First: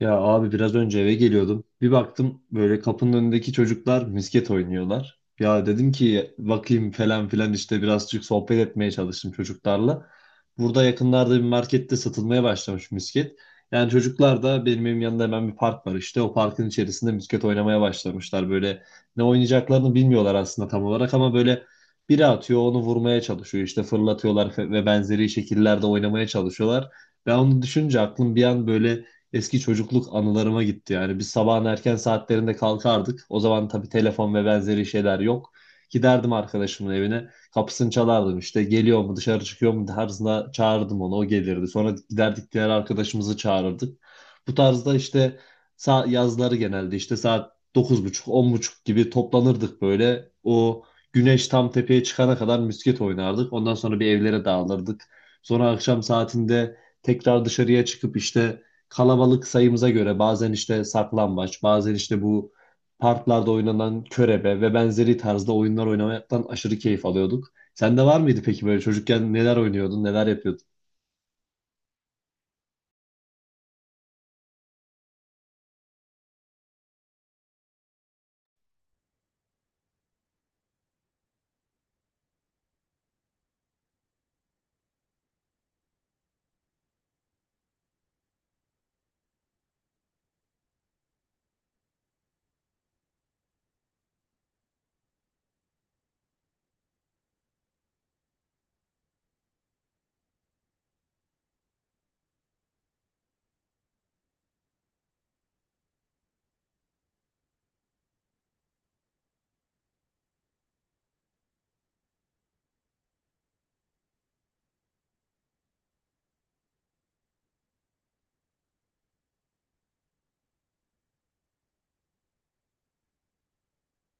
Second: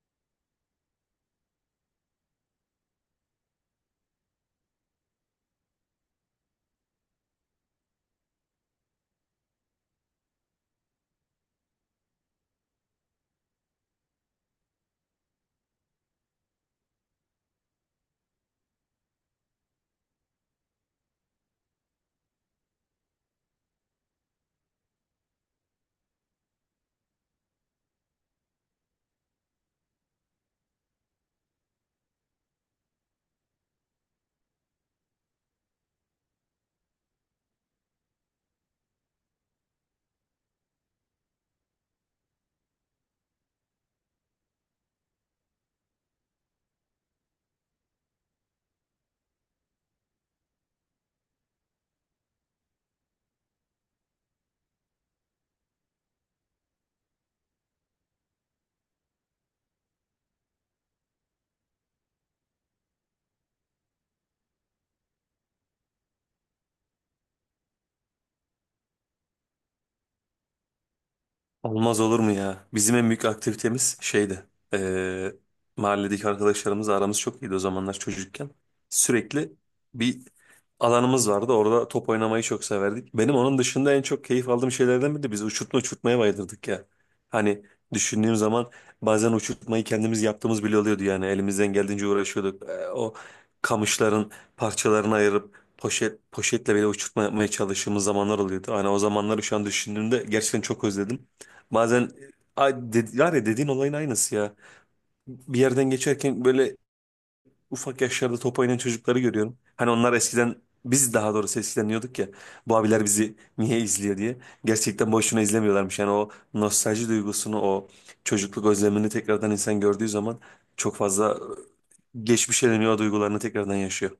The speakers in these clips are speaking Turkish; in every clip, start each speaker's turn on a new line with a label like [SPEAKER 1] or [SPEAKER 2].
[SPEAKER 1] Ya abi biraz önce eve geliyordum. Bir baktım böyle kapının önündeki çocuklar misket oynuyorlar. Ya dedim ki bakayım falan filan işte birazcık sohbet etmeye çalıştım çocuklarla. Burada yakınlarda bir markette satılmaya başlamış misket. Yani çocuklar da benim evim yanında hemen bir park var işte. O parkın içerisinde misket oynamaya başlamışlar. Böyle ne oynayacaklarını bilmiyorlar aslında tam olarak ama böyle biri atıyor onu vurmaya çalışıyor. İşte fırlatıyorlar ve benzeri şekillerde oynamaya çalışıyorlar. Ben onu düşünce aklım bir an böyle eski çocukluk anılarıma gitti. Yani biz sabahın erken saatlerinde kalkardık. O zaman tabii telefon ve benzeri şeyler yok. Giderdim arkadaşımın evine. Kapısını çalardım işte geliyor mu dışarı çıkıyor mu tarzında çağırdım onu, o gelirdi. Sonra giderdik diğer arkadaşımızı çağırırdık. Bu tarzda işte yazları genelde işte saat 9.30 10.30 gibi toplanırdık böyle. O güneş tam tepeye çıkana kadar misket oynardık. Ondan sonra bir evlere dağılırdık. Sonra akşam saatinde tekrar dışarıya çıkıp işte kalabalık sayımıza göre bazen işte saklambaç, bazen işte bu parklarda oynanan körebe ve benzeri tarzda oyunlar oynamaktan aşırı keyif alıyorduk. Sende var mıydı peki böyle çocukken neler oynuyordun, neler yapıyordun?
[SPEAKER 2] Olmaz olur mu ya? Bizim en büyük aktivitemiz şeydi. Eee Mahalledeki arkadaşlarımızla aramız çok iyiydi o zamanlar çocukken. Sürekli bir alanımız vardı. Orada top oynamayı çok severdik. Benim onun dışında en çok keyif aldığım şeylerden biri de biz uçurtma uçurtmaya bayılırdık ya. Hani düşündüğüm zaman bazen uçurtmayı kendimiz yaptığımız bile oluyordu yani. Elimizden geldiğince uğraşıyorduk. O kamışların parçalarını ayırıp poşet poşetle bile uçurtma yapmaya çalıştığımız zamanlar oluyordu. Hani o zamanları şu an düşündüğümde gerçekten çok özledim. Bazen var ya dediğin olayın aynısı ya. Bir yerden geçerken böyle ufak yaşlarda top oynayan çocukları görüyorum. Hani onlar eskiden biz daha doğrusu eskiden diyorduk ya bu abiler bizi niye izliyor diye. Gerçekten boşuna izlemiyorlarmış. Yani o nostalji duygusunu o çocukluk özlemini tekrardan insan gördüğü zaman çok fazla geçmişe dönüyor o duygularını tekrardan yaşıyor.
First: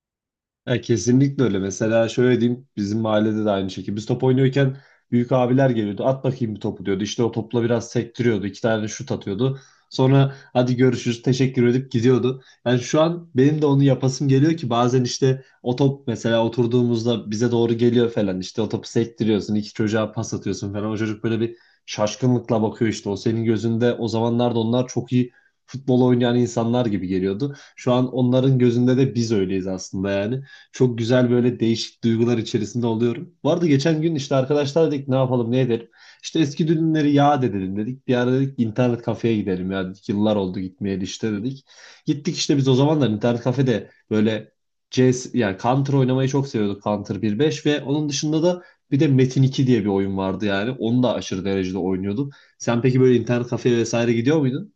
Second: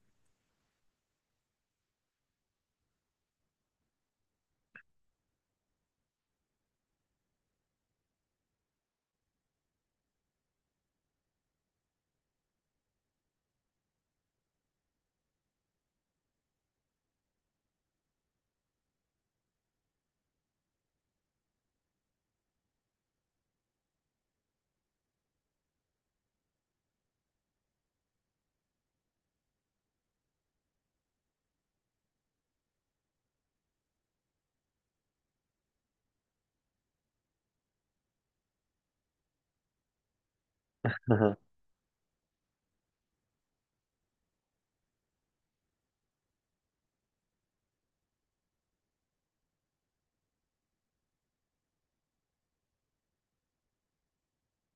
[SPEAKER 1] Ya kesinlikle öyle. Mesela şöyle diyeyim, bizim mahallede de aynı şekilde. Biz top oynuyorken büyük abiler geliyordu. At bakayım bir topu diyordu. İşte o topla biraz sektiriyordu. İki tane şut atıyordu. Sonra hadi görüşürüz teşekkür edip gidiyordu. Yani şu an benim de onu yapasım geliyor ki bazen işte o top mesela oturduğumuzda bize doğru geliyor falan. İşte o topu sektiriyorsun. İki çocuğa pas atıyorsun falan. O çocuk böyle bir şaşkınlıkla bakıyor işte. O senin gözünde o zamanlarda onlar çok iyi futbol oynayan insanlar gibi geliyordu. Şu an onların gözünde de biz öyleyiz aslında yani. Çok güzel böyle değişik duygular içerisinde oluyorum. Vardı geçen gün işte arkadaşlar dedik ne yapalım ne edelim. İşte eski düğünleri yad edelim dedik. Bir ara dedik internet kafeye gidelim ya dedik. Yıllar oldu gitmeyeli işte dedik. Gittik işte, biz o zamanlar internet kafede böyle CS yani Counter oynamayı çok seviyorduk, Counter 1.5. Ve onun dışında da bir de Metin 2 diye bir oyun vardı yani. Onu da aşırı derecede oynuyorduk. Sen peki böyle internet kafeye vesaire gidiyor muydun?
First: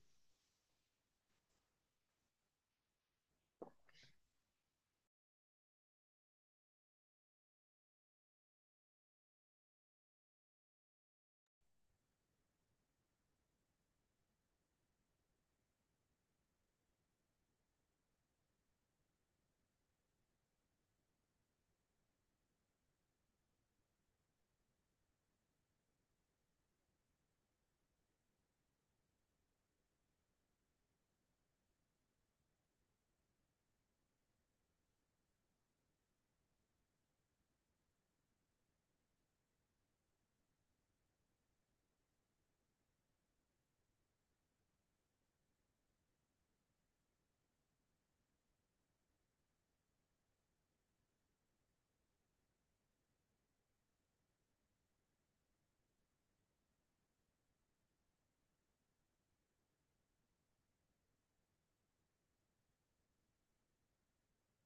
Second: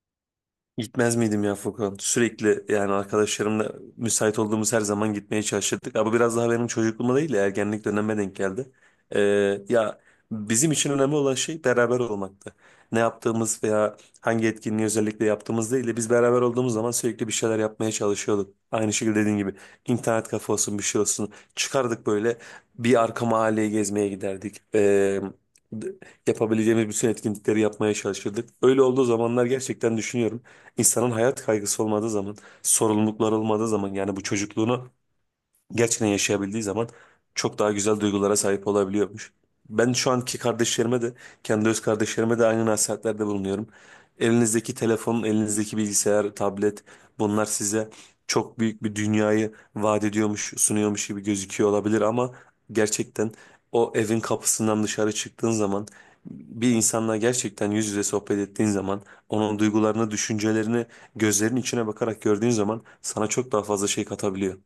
[SPEAKER 2] Gitmez miydim ya Furkan? Sürekli yani arkadaşlarımla müsait olduğumuz her zaman gitmeye çalışırdık. Ama biraz daha benim çocukluğuma değil de ergenlik dönemime denk geldi. Ee, ya bizim için önemli olan şey beraber olmaktı. Ne yaptığımız veya hangi etkinliği özellikle yaptığımız değil de biz beraber olduğumuz zaman sürekli bir şeyler yapmaya çalışıyorduk. Aynı şekilde dediğin gibi internet kafe olsun bir şey olsun. Çıkardık böyle bir arka mahalleye gezmeye giderdik. D- Yapabileceğimiz bütün etkinlikleri yapmaya çalışırdık. Öyle olduğu zamanlar gerçekten düşünüyorum. İnsanın hayat kaygısı olmadığı zaman, sorumluluklar olmadığı zaman yani bu çocukluğunu gerçekten yaşayabildiği zaman çok daha güzel duygulara sahip olabiliyormuş. Ben şu anki kardeşlerime de, kendi öz kardeşlerime de aynı nasihatlerde bulunuyorum. Elinizdeki telefon, elinizdeki bilgisayar, tablet bunlar size çok büyük bir dünyayı vaat ediyormuş, sunuyormuş gibi gözüküyor olabilir ama gerçekten o evin kapısından dışarı çıktığın zaman bir insanla gerçekten yüz yüze sohbet ettiğin zaman onun duygularını, düşüncelerini gözlerinin içine bakarak gördüğün zaman sana çok daha fazla şey katabiliyor.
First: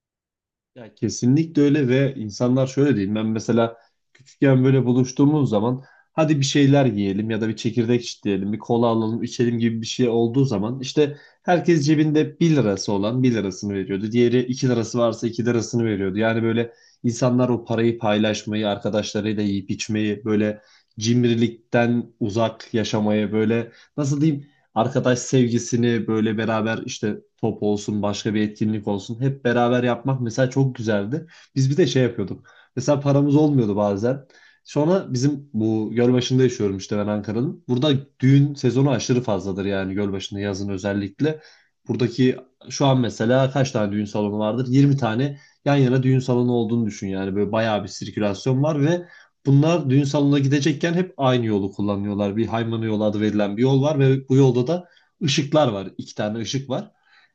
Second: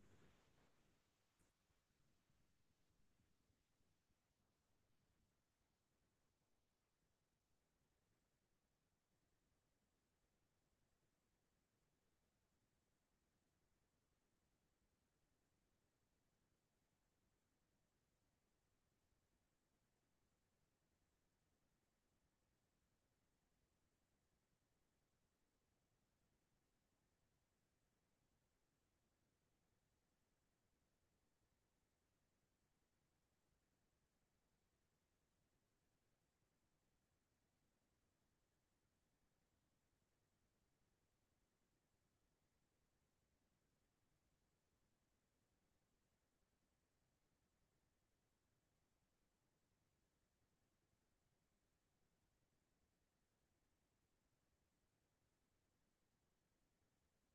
[SPEAKER 1] Ya kesinlikle öyle ve insanlar şöyle değil. Ben mesela küçükken böyle buluştuğumuz zaman hadi bir şeyler yiyelim ya da bir çekirdek çitleyelim, bir kola alalım, içelim gibi bir şey olduğu zaman işte herkes cebinde bir lirası olan bir lirasını veriyordu. Diğeri 2 lirası varsa 2 lirasını veriyordu. Yani böyle insanlar o parayı paylaşmayı, arkadaşlarıyla yiyip içmeyi, böyle cimrilikten uzak yaşamayı, böyle nasıl diyeyim, arkadaş sevgisini böyle beraber işte top olsun başka bir etkinlik olsun hep beraber yapmak mesela çok güzeldi. Biz bir de şey yapıyorduk. Mesela paramız olmuyordu bazen. Sonra bizim bu Gölbaşı'nda yaşıyorum işte, ben Ankara'nın. Burada düğün sezonu aşırı fazladır yani Gölbaşı'nda yazın özellikle. Buradaki şu an mesela kaç tane düğün salonu vardır? 20 tane yan yana düğün salonu olduğunu düşün yani, böyle bayağı bir sirkülasyon var ve bunlar düğün salonuna gidecekken hep aynı yolu kullanıyorlar. Bir Haymana yolu adı verilen bir yol var ve bu yolda da ışıklar var. İki tane ışık var.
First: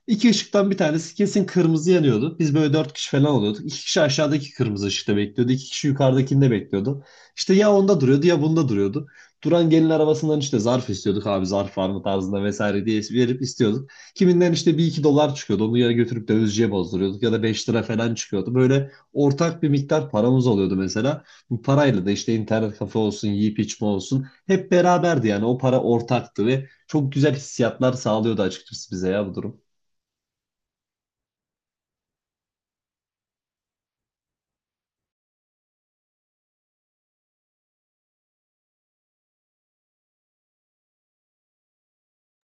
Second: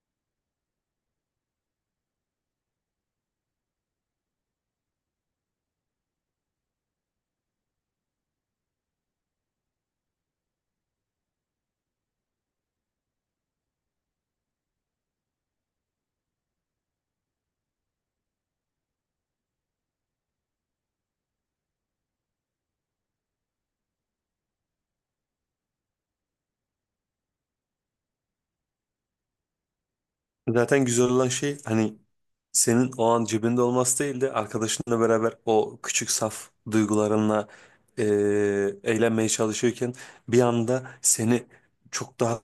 [SPEAKER 1] İki ışıktan bir tanesi kesin kırmızı yanıyordu. Biz böyle dört kişi falan oluyorduk. İki kişi aşağıdaki kırmızı ışıkta bekliyordu. İki kişi yukarıdakinde bekliyordu. İşte ya onda duruyordu ya bunda duruyordu. Duran gelin arabasından işte zarf istiyorduk, abi zarf var mı tarzında vesaire diye verip istiyorduk. Kiminden işte bir iki dolar çıkıyordu. Onu ya götürüp dövizciye bozduruyorduk ya da 5 lira falan çıkıyordu. Böyle ortak bir miktar paramız oluyordu mesela. Bu parayla da işte internet kafe olsun, yiyip içme olsun hep beraberdi yani. O para ortaktı ve çok güzel hissiyatlar sağlıyordu açıkçası bize ya bu durum.
[SPEAKER 2] Zaten güzel olan şey hani senin o an cebinde olması değil de arkadaşınla beraber o küçük saf duygularınla e, eğlenmeye çalışıyorken bir anda seni çok daha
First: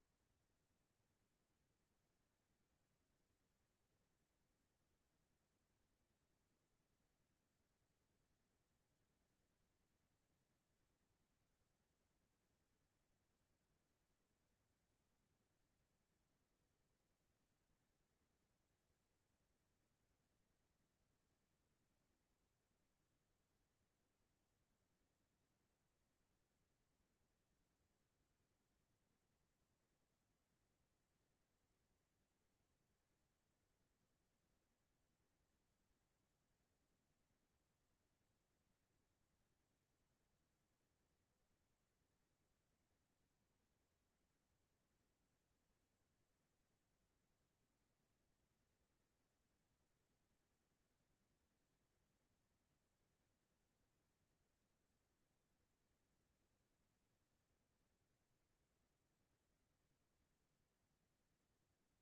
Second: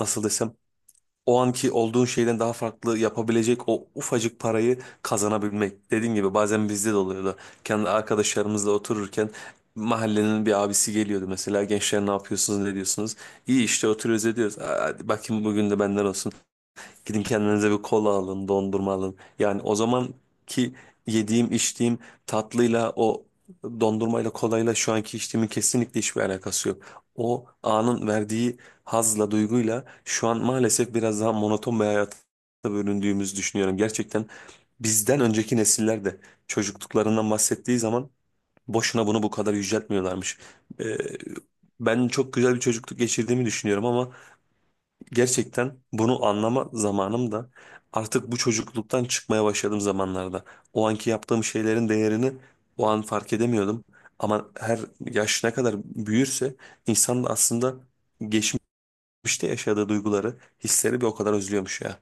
[SPEAKER 2] nasıl desem o anki olduğun şeyden daha farklı yapabilecek o ufacık parayı kazanabilmek. Dediğim gibi bazen bizde de oluyordu. Kendi arkadaşlarımızla otururken mahallenin bir abisi geliyordu mesela gençler ne yapıyorsunuz ne diyorsunuz? İyi işte oturuyoruz ediyoruz. Aa, hadi bakayım bugün de benden olsun. Gidin kendinize bir kola alın, dondurma alın. Yani o zaman ki yediğim, içtiğim tatlıyla o dondurmayla, kolayla şu anki içtiğimin kesinlikle hiçbir alakası yok. O anın verdiği hazla, duyguyla şu an maalesef biraz daha monoton bir hayata bölündüğümüzü düşünüyorum. Gerçekten bizden önceki nesiller de çocukluklarından bahsettiği zaman boşuna bunu bu kadar yüceltmiyorlarmış. Ee, Ben çok güzel bir çocukluk geçirdiğimi düşünüyorum ama gerçekten bunu anlama zamanım da artık bu çocukluktan çıkmaya başladığım zamanlarda. O anki yaptığım şeylerin değerini o an fark edemiyordum. Ama her yaş ne kadar büyürse insan da aslında geçmişte yaşadığı duyguları, hisleri bir o kadar özlüyormuş ya.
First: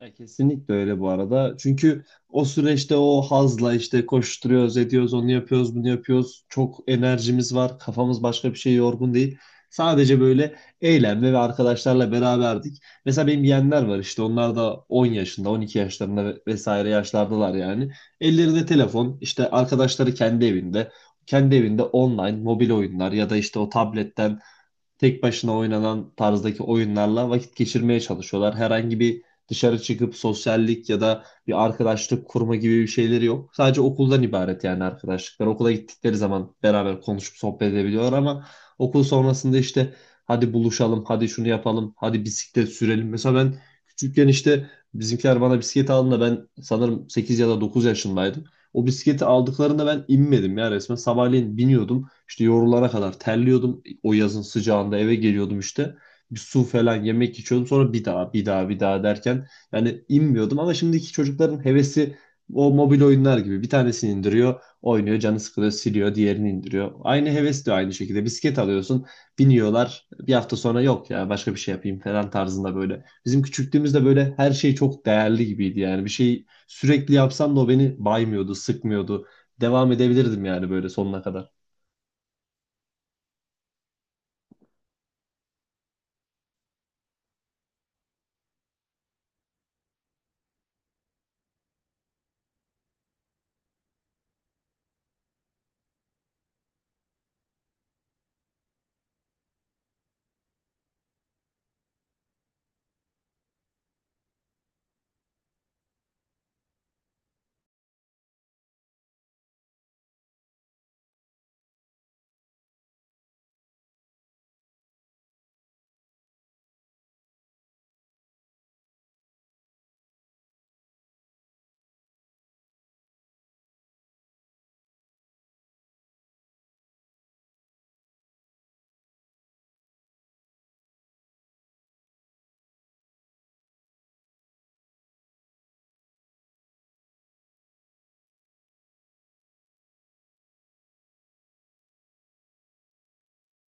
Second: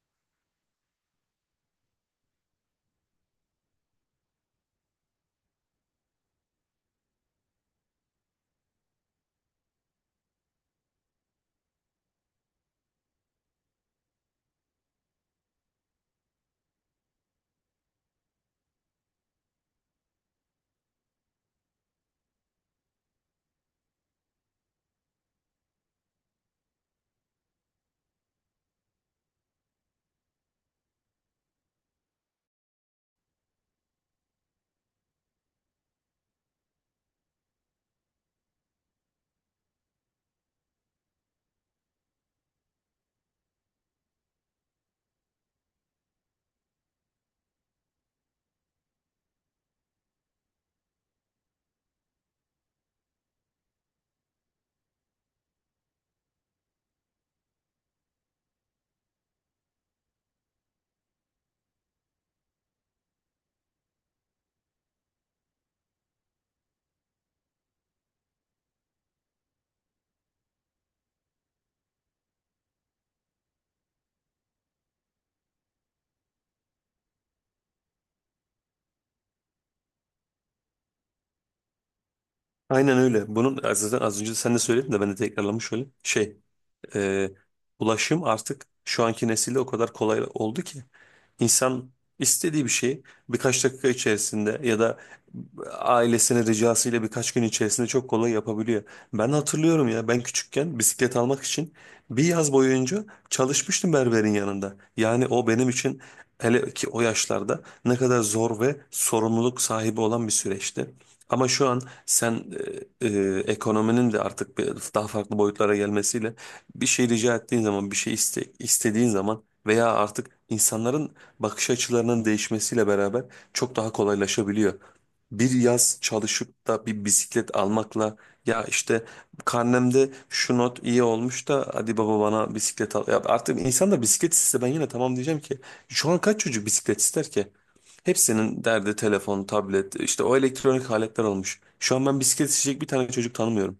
[SPEAKER 1] Ya kesinlikle öyle bu arada. Çünkü o süreçte o hazla işte koşturuyoruz, ediyoruz, onu yapıyoruz, bunu yapıyoruz. Çok enerjimiz var, kafamız başka bir şey yorgun değil. Sadece böyle eğlenme ve arkadaşlarla beraberdik. Mesela benim yeğenler var işte, onlar da 10 yaşında, 12 yaşlarında vesaire yaşlardalar yani. Ellerinde telefon, işte arkadaşları kendi evinde. Kendi evinde online mobil oyunlar ya da işte o tabletten tek başına oynanan tarzdaki oyunlarla vakit geçirmeye çalışıyorlar. Herhangi bir dışarı çıkıp sosyallik ya da bir arkadaşlık kurma gibi bir şeyleri yok. Sadece okuldan ibaret yani arkadaşlıklar. Okula gittikleri zaman beraber konuşup sohbet edebiliyorlar ama okul sonrasında işte hadi buluşalım, hadi şunu yapalım, hadi bisiklet sürelim. Mesela ben küçükken işte bizimkiler bana bisiklet aldığında ben sanırım 8 ya da 9 yaşındaydım. O bisikleti aldıklarında ben inmedim ya resmen. Sabahleyin biniyordum. İşte yorulara kadar terliyordum o yazın sıcağında, eve geliyordum işte. Bir su falan yemek içiyordum. Sonra bir daha bir daha bir daha derken yani inmiyordum ama şimdiki çocukların hevesi o mobil oyunlar gibi. Bir tanesini indiriyor, oynuyor, canı sıkılıyor, siliyor, diğerini indiriyor. Aynı heves de aynı şekilde. Bisiklet alıyorsun, biniyorlar. Bir hafta sonra yok ya başka bir şey yapayım falan tarzında böyle. Bizim küçüklüğümüzde böyle her şey çok değerli gibiydi yani. Bir şey sürekli yapsam da o beni baymıyordu, sıkmıyordu. Devam edebilirdim yani böyle sonuna kadar.
[SPEAKER 2] Aynen öyle. Bunun zaten az önce sen de söyledin de ben de tekrarlamış olayım. E, Ulaşım artık şu anki nesilde o kadar kolay oldu ki insan istediği bir şeyi birkaç dakika içerisinde ya da ailesinin ricasıyla birkaç gün içerisinde çok kolay yapabiliyor. Ben hatırlıyorum ya ben küçükken bisiklet almak için bir yaz boyunca çalışmıştım berberin yanında. Yani o benim için hele ki o yaşlarda ne kadar zor ve sorumluluk sahibi olan bir süreçti. Ama şu an sen ekonominin de artık daha farklı boyutlara gelmesiyle bir şey rica ettiğin zaman, istediğin zaman veya artık insanların bakış açılarının değişmesiyle beraber çok daha kolaylaşabiliyor. Bir yaz çalışıp da bir bisiklet almakla ya işte karnemde şu not iyi olmuş da hadi baba bana bisiklet al. Ya artık insan da bisiklet iste ben yine tamam diyeceğim ki şu an kaç çocuk bisiklet ister ki? Hepsinin derdi telefon, tablet, işte o elektronik aletler olmuş. Şu an ben bisiklet isteyecek bir tane çocuk tanımıyorum.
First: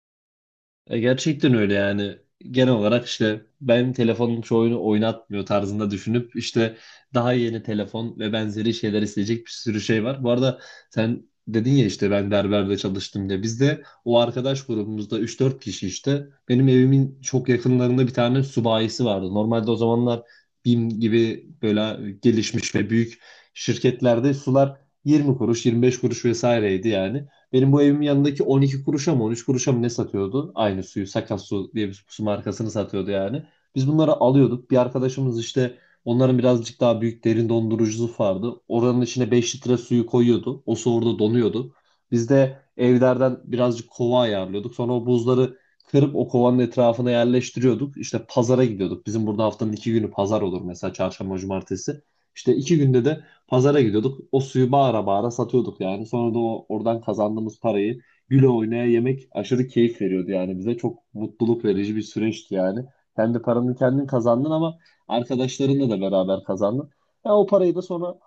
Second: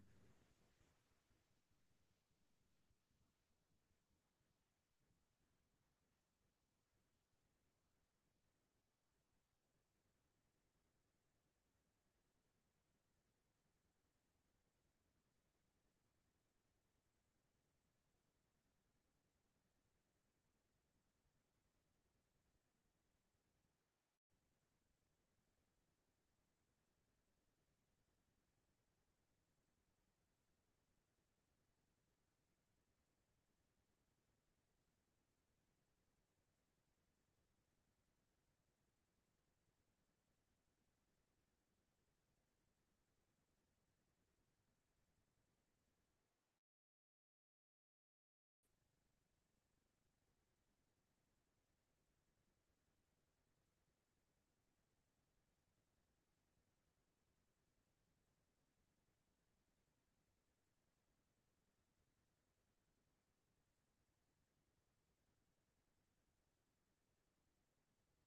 [SPEAKER 1] E, gerçekten öyle yani. Genel olarak işte benim telefonum şu oyunu oynatmıyor tarzında düşünüp işte daha yeni telefon ve benzeri şeyler isteyecek bir sürü şey var. Bu arada sen dedin ya işte ben berberde çalıştım diye. Biz de o arkadaş grubumuzda üç dört kişi, işte benim evimin çok yakınlarında bir tane subayisi vardı. Normalde o zamanlar BİM gibi böyle gelişmiş ve büyük şirketlerde sular 20 kuruş, 25 kuruş vesaireydi yani. Benim bu evimin yanındaki 12 kuruşa mı 13 kuruşa mı ne satıyordu? Aynı suyu Sakat Su diye bir su markasını satıyordu yani. Biz bunları alıyorduk. Bir arkadaşımız işte, onların birazcık daha büyük derin dondurucusu vardı. Oranın içine 5 litre suyu koyuyordu. O su orada donuyordu. Biz de evlerden birazcık kova ayarlıyorduk. Sonra o buzları kırıp o kovanın etrafına yerleştiriyorduk. İşte pazara gidiyorduk. Bizim burada haftanın iki günü pazar olur mesela, çarşamba, cumartesi. İşte iki günde de pazara gidiyorduk. O suyu bağıra bağıra satıyorduk yani. Sonra da o oradan kazandığımız parayı güle oynaya yemek aşırı keyif veriyordu yani bize. Çok mutluluk verici bir süreçti yani. Kendi paranı kendin kazandın ama arkadaşlarınla da beraber kazandın. Ya o parayı da sonra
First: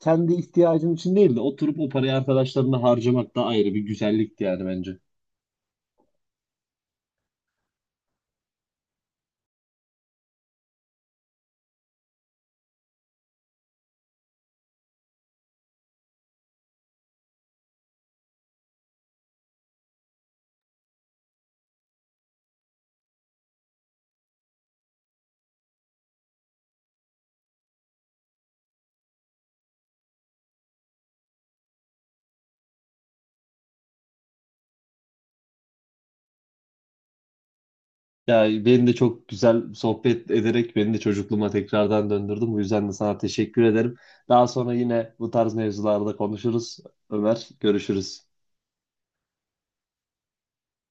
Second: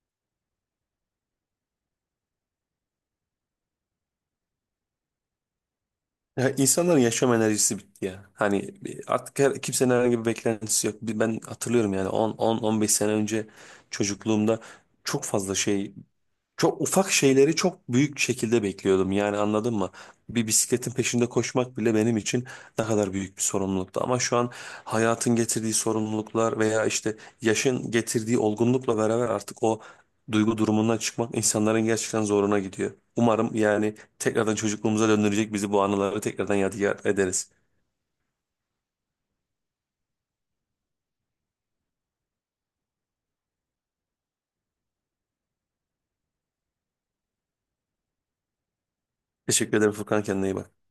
[SPEAKER 1] kendi ihtiyacın için değil de oturup o parayı arkadaşlarına harcamak da ayrı bir güzellikti yani bence.
[SPEAKER 2] Ya insanların yaşam enerjisi bitti ya. Hani artık her, kimsenin herhangi bir beklentisi yok. Ben hatırlıyorum yani 10 15 sene önce çocukluğumda çok fazla şey çok ufak şeyleri çok büyük şekilde bekliyordum yani anladın mı? Bir bisikletin peşinde koşmak bile benim için ne kadar büyük bir sorumluluktu. Ama şu an hayatın getirdiği sorumluluklar veya işte yaşın getirdiği olgunlukla beraber artık o duygu durumundan çıkmak insanların gerçekten zoruna gidiyor. Umarım yani tekrardan çocukluğumuza döndürecek bizi bu anıları tekrardan yadigar ederiz.
[SPEAKER 1] Ya beni de çok güzel sohbet ederek beni de çocukluğuma tekrardan döndürdün. Bu yüzden de sana teşekkür ederim. Daha sonra yine bu tarz mevzularda konuşuruz. Ömer, görüşürüz.
[SPEAKER 2] Teşekkür ederim Furkan kendine iyi bak.